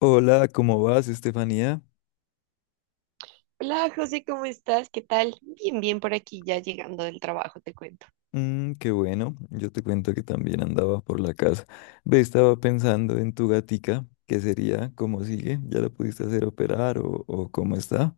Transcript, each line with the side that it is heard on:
left: Hola, ¿cómo vas, Estefanía?
right: Hola José, ¿cómo estás? ¿Qué tal? Bien, bien por aquí, ya llegando del trabajo, te cuento.
left: Mm, qué bueno, yo te cuento que también andaba por la casa. Ve, estaba pensando en tu gatica, ¿qué sería? ¿Cómo sigue? ¿Ya la pudiste hacer operar o cómo está?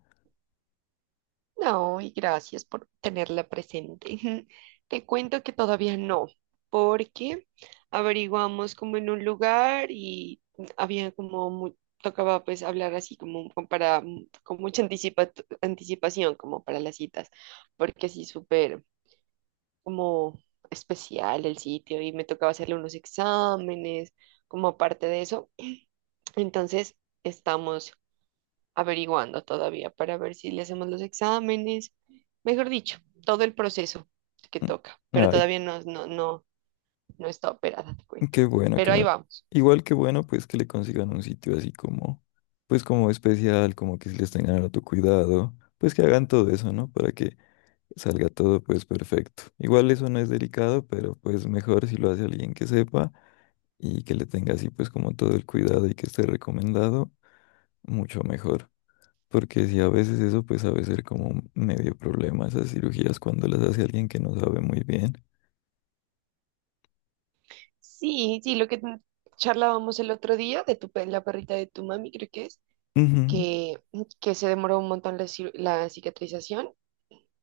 right: No, y gracias por tenerla presente. Te cuento que todavía no, porque averiguamos como en un lugar y había como, tocaba pues hablar así como para, con mucha anticipación como para las citas, porque sí, súper como especial el sitio y me tocaba hacerle unos exámenes como aparte de eso. Entonces, estamos averiguando todavía para ver si le hacemos los exámenes, mejor dicho, todo el proceso que
left: Mm.
right: toca, pero
left: Ay,
right: todavía no está operada, te cuento.
left: qué bueno
right: Pero
left: que
right: ahí
left: me...
right: vamos.
left: Igual que bueno, pues que le consigan un sitio así como, pues como especial, como que si les tengan tu cuidado, pues que hagan todo eso, ¿no? Para que salga todo pues perfecto. Igual eso no es delicado, pero pues mejor si lo hace alguien que sepa y que le tenga así pues como todo el cuidado y que esté recomendado, mucho mejor. Porque si a veces eso pues sabe ser como medio problema esas cirugías cuando las hace alguien que no sabe muy bien.
right: Sí, sí, lo que charlábamos el otro día de la perrita de tu mami, creo que es,
left: Ujú,
right: que, que se demoró un montón la, la cicatrización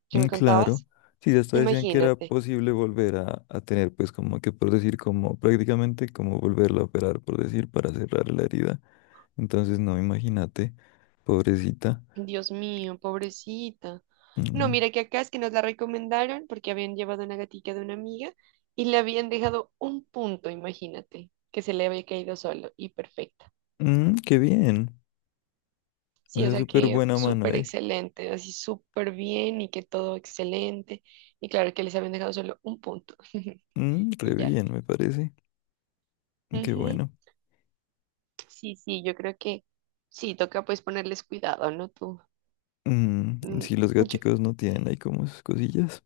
right: que
left: mm,
right: me
left: claro.
right: contabas.
left: Sí, ya hasta decían que era
right: Imagínate.
left: posible volver a tener pues como que por decir como prácticamente como volverla a operar por decir para cerrar la herida. Entonces no, imagínate, pobrecita.
right: Dios mío, pobrecita. No,
left: Mm.
right: mira que acá es que nos la recomendaron porque habían llevado una gatica de una amiga y le habían dejado un punto, imagínate, que se le había caído solo y perfecta.
left: Mm, qué bien. O
right: Sí, o
left: sea,
right: sea
left: súper
right: que
left: buena mano
right: súper
left: ahí.
right: excelente, así súper bien y que todo excelente. Y claro que les habían dejado solo un punto
left: Mm, re
right: y ya.
left: bien, me parece. Qué
right: Ujú.
left: bueno.
right: Sí, sí, yo creo que sí, toca pues ponerles cuidado, ¿no? Tú,
left: Mm,
right: mm,
left: si los
right: yo-
left: gaticos no tienen ahí como sus cosillas.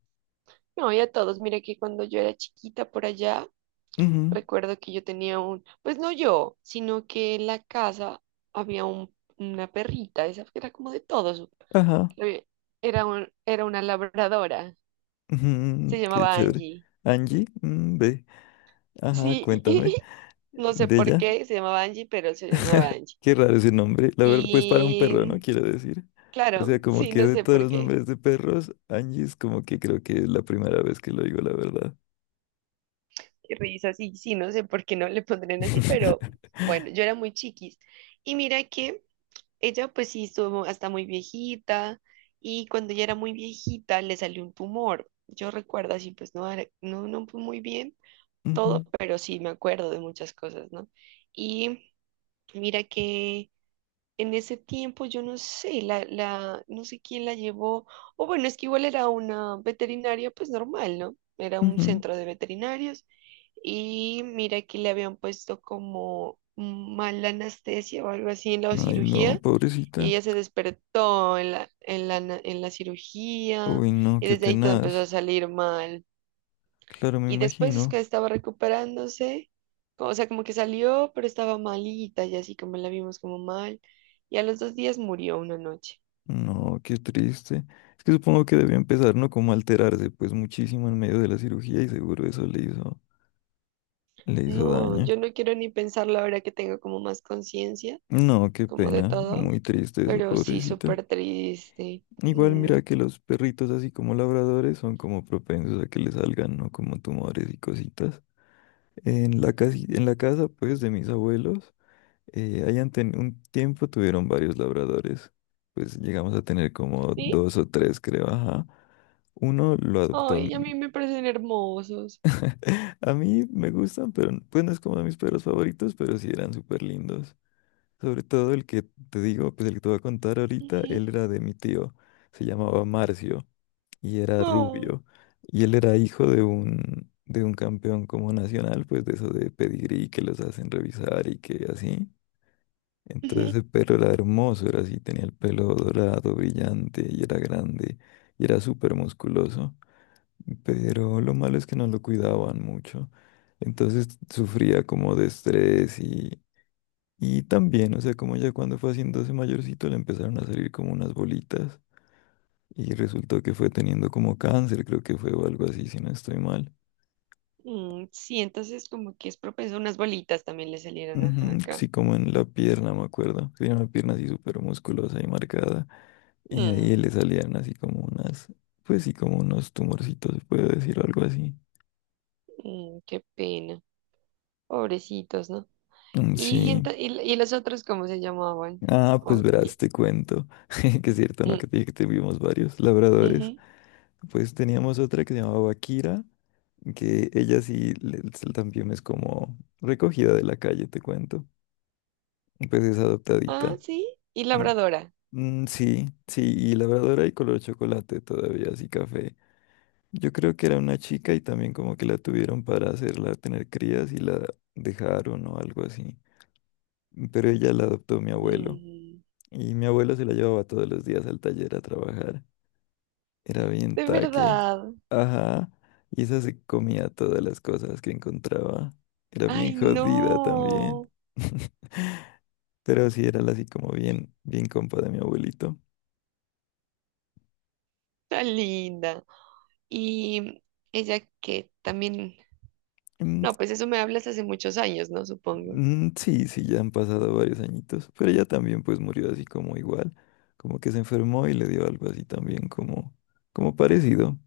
right: no, y a todos, mira que cuando yo era chiquita por allá,
left: Ujú.
right: recuerdo que yo tenía un, pues no yo, sino que en la casa había una perrita, esa que era como de todos.
left: Ajá.
right: eh, Era un, era una labradora,
left: Ujú,
right: se
left: qué
right: llamaba
left: chévere.
right: Angie.
left: Angie, mm, ve. Ajá,
right: Sí,
left: cuéntame
right: no sé
left: de
right: por
left: ella.
right: qué se llamaba Angie, pero se llamaba Angie.
left: Qué raro ese nombre. La verdad, pues para un perro, ¿no?
right: Y
left: Quiero decir. O
right: claro,
left: sea, como
right: sí,
left: que
right: no
left: de
right: sé
left: todos
right: por
left: los
right: qué.
left: nombres de perros, Angie es como que creo que es la primera vez que lo digo, la verdad.
right: Qué risa, sí, sí, no sé por qué no le pondrían así, pero bueno, yo era muy chiquis. Y mira que ella pues sí estuvo hasta muy viejita y cuando ella era muy viejita le salió un tumor. Yo recuerdo así, pues no, no, no fue muy bien todo,
left: Ujú,
right: pero sí me acuerdo de muchas cosas, ¿no? Y mira que en ese tiempo yo no sé, no sé quién la llevó, o bueno, es que igual era una veterinaria pues normal, ¿no? Era un
left: ujú.
right: centro de veterinarios y mira que le habían puesto como mala anestesia o algo así en la
left: Ay, no,
right: cirugía y
left: pobrecita.
right: ella se despertó en la cirugía
left: Uy, no,
right: y
left: qué
right: desde ahí todo empezó a
left: tenaz.
right: salir mal.
left: Claro, me
right: Y después es que
left: imagino.
right: estaba recuperándose, o sea, como que salió, pero estaba malita y así como la vimos como mal. Y a los dos días murió una noche.
left: No, qué triste. Es que supongo que debió empezar, ¿no? Como a alterarse, pues muchísimo en medio de la cirugía y seguro eso le hizo
right: No,
left: daño.
right: yo no quiero ni pensarlo ahora que tengo como más conciencia,
left: No, qué
right: como de
left: pena.
right: todo,
left: Muy triste eso,
right: pero sí,
left: pobrecita.
right: súper triste.
left: Igual
right: Mm,
left: mira que los perritos, así como labradores, son como propensos a que le salgan, ¿no? Como tumores y cositas. En la en la casa, pues, de mis abuelos. Ahí ante un tiempo tuvieron varios labradores. Pues llegamos a tener como
right: sí,
left: dos o tres, creo. Ajá. Uno lo adoptó.
right: ay, a mí me parecen hermosos.
left: A mí me gustan, pero pues no es como de mis perros favoritos, pero sí eran súper lindos. Sobre todo el que te digo, pues el que te voy a contar ahorita,
right: Ujú.
left: él era de mi tío. Se llamaba Marcio y era
right: No.
left: rubio. Y él era hijo de un campeón como nacional, pues de eso de pedigrí que los hacen revisar y que así. Entonces el perro era hermoso, era así, tenía el pelo dorado, brillante, y era grande, y era súper musculoso, pero lo malo es que no lo cuidaban mucho. Entonces sufría como de estrés y también, o sea, como ya cuando fue haciéndose mayorcito le empezaron a salir como unas bolitas y resultó que fue teniendo como cáncer, creo que fue o algo así, si no estoy mal.
right: Mm, sí, entonces como que es propenso, unas bolitas también le salieron ajá,
left: Ujú.
right: acá.
left: Sí, como en la pierna, me acuerdo. Tenía una pierna así súper musculosa y marcada. Y ahí le
right: Mm,
left: salían así como unas, pues sí, como unos tumorcitos, se puede decir, o algo así.
right: mm, qué pena, pobrecitos, ¿no?
left: Mm.
right: ¿Y,
left: Sí.
right: y los otros cómo se llamaban?
left: Ah, pues
right: O-
left: verás,
right: y-
left: te cuento. Que es cierto, ¿no? Que
right: mm,
left: te dije que tuvimos varios labradores.
right: ujú.
left: Pues teníamos otra que se llamaba Kira, que ella sí le- también es como recogida de la calle, te cuento. Pues es
right: Ah,
left: adoptadita.
right: sí, y labradora.
left: Mm, sí, sí, y labradora y color chocolate todavía, así café. Yo creo que era una chica y también como que la tuvieron para hacerla tener crías y la dejaron o algo así. Pero ella la adoptó mi abuelo
right: Mm,
left: y mi abuelo se la llevaba todos los días al taller a trabajar. Era bien
right: de
left: taque.
right: verdad.
left: Ajá. Y esa se comía todas las cosas que encontraba. Era bien
right: Ay,
left: jodida también.
right: no,
left: Pero sí era la así como bien compa de mi abuelito.
right: tan linda. Y ella que también,
left: Mm.
right: no, pues eso me hablas hace muchos años, ¿no? Supongo.
left: Mm, sí, sí, ya han pasado varios añitos, pero ella también pues murió así como igual, como que se enfermó y le dio algo así también como, como parecido,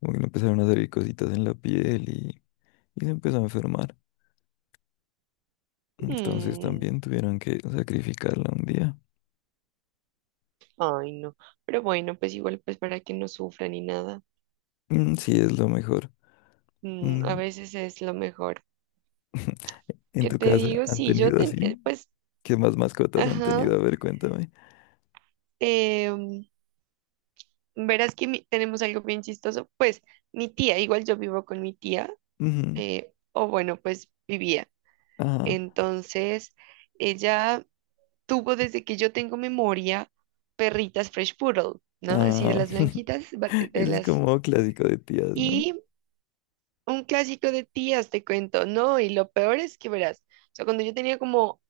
left: como que le empezaron a salir cositas en la piel y se empezó a enfermar, entonces
right: Mm,
left: también tuvieron que sacrificarla un día.
right: ay, no. Pero bueno, pues igual, pues para que no sufra ni nada.
left: Mm, sí, es lo mejor.
right: Mm, a
left: Mm.
right: veces es lo mejor.
left: ¿En
right: ¿Qué
left: tu
right: te
left: casa
right: digo?
left: han
right: Sí, yo,
left: tenido así?
right: pues,
left: ¿Qué más mascotas han
right: ajá.
left: tenido? A ver, cuéntame.
right: eh, mm, verás que tenemos algo bien chistoso. Pues mi tía, igual yo vivo con mi tía,
left: Ujú.
right: o bueno, pues vivía.
left: Ajá.
right: Entonces, ella tuvo desde que yo tengo memoria perritas Fresh Poodle, ¿no? Así de
left: Ah,
right: las blanquitas, de
left: eso es
right: las...
left: como clásico de tías, ¿no?
right: Un clásico de tías, te cuento, no, y lo peor es que verás, o sea, cuando yo tenía como,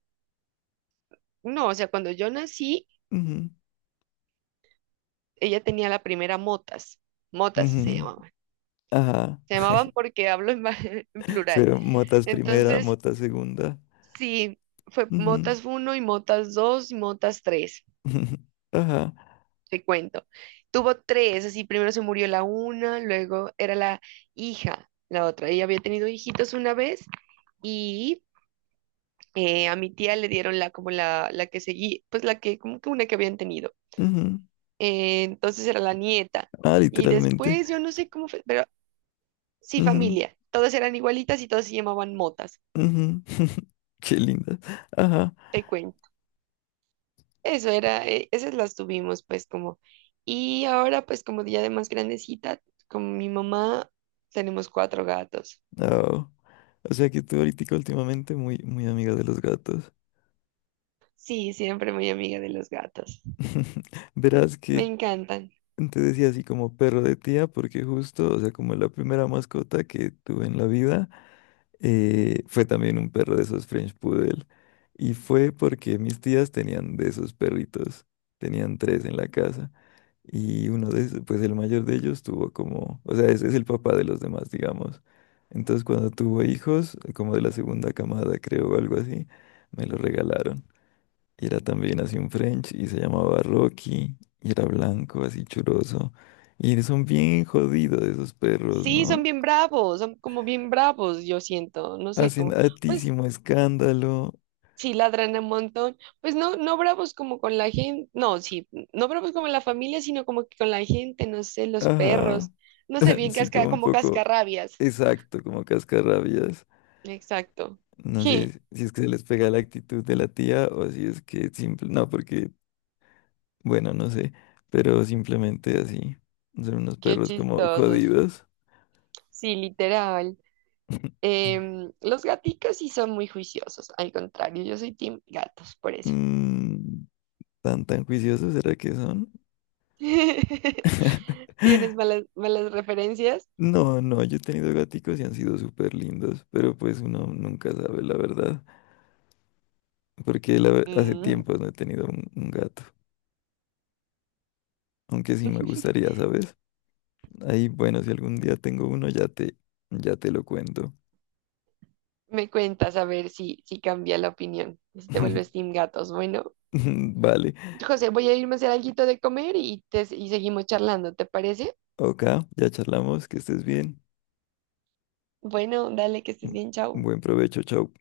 right: no, o sea, cuando yo nací,
left: Ujú,
right: ella tenía la primera motas, motas
left: ujú. Ajá.
right: se llamaban porque hablo en, en plural,
left: Fueron motas primera,
right: entonces,
left: mota segunda.
right: sí, fue
left: Ujú,
right: motas uno y motas 2 y motas 3
left: ujú. Ajá.
right: te cuento, tuvo tres, así, primero se murió la una, luego era la hija, la otra, ella había tenido hijitos una vez, y a mi tía le dieron la como la que seguí, pues la que, como que una que habían tenido.
left: Ujú.
right: Entonces era la nieta.
left: Ah,
right: Y
left: literalmente.
right: después yo no sé cómo fue, pero sí,
left: Ujú,
right: familia. Todas eran igualitas y todas se llamaban motas,
left: ujú. Qué linda. Ajá.
right: te cuento. Eso era, esas las tuvimos pues como. Y ahora pues como ya de más grandecita, con mi mamá tenemos cuatro gatos.
left: Oh. O sea que tú ahorita últimamente muy, muy amiga de los gatos.
right: Sí, siempre muy amiga de los gatos.
left: Verás
right: Me
left: que
right: encantan.
left: te decía así como perro de tía, porque justo, o sea, como la primera mascota que tuve en la vida. Fue también un perro de esos French Poodle. Y fue porque mis tías tenían de esos perritos. Tenían tres en la casa. Y uno de esos, pues el mayor de ellos tuvo como, o sea, ese es el papá de los demás, digamos. Entonces cuando tuvo hijos, como de la segunda camada, creo, o algo así, me lo regalaron. Y era también así un French y se llamaba Rocky. Y era blanco, así churoso. Y son bien jodidos esos perros,
right: Sí, son
left: ¿no?
right: bien bravos, son como bien bravos, yo siento. No sé,
left: Hacen
right: como, pues
left: altísimo escándalo.
right: sí, ladran un montón. Pues no, no bravos como con la gente, no, sí, no bravos como la familia, sino como que con la gente, no sé, los
left: Ajá.
right: perros, no sé, bien
left: Sí, como un
right: como
left: poco
right: cascarrabias.
left: exacto, como cascarrabias.
right: Exacto.
left: No
right: Je,
left: sé si es que se les pega la actitud de la tía o si es que simple, no, porque, bueno, no sé, pero simplemente así. Son unos
right: qué
left: perros como
right: chistosos.
left: jodidos.
right: Sí, literal. Em, los gaticos sí son muy juiciosos, al contrario, yo soy team gatos, por eso.
left: Mm, ¿tan tan juiciosos será que son?
right: ¿Tienes malas referencias?
left: No, no, yo he tenido gaticos y han sido súper lindos, pero pues uno nunca sabe la verdad, porque hace
right: Mm,
left: tiempo no he tenido un gato, aunque sí me gustaría, ¿sabes? Ahí, bueno, si algún día tengo uno, ya te lo cuento.
right: me cuentas a ver si, si cambia la opinión, si te vuelves team gatos, bueno.
left: Vale.
right: José, voy a irme a hacer algo de comer y seguimos charlando, ¿te parece?
left: Ok, ya charlamos, que estés bien.
right: Bueno, dale, que estés bien, chao.
left: Buen provecho, chao.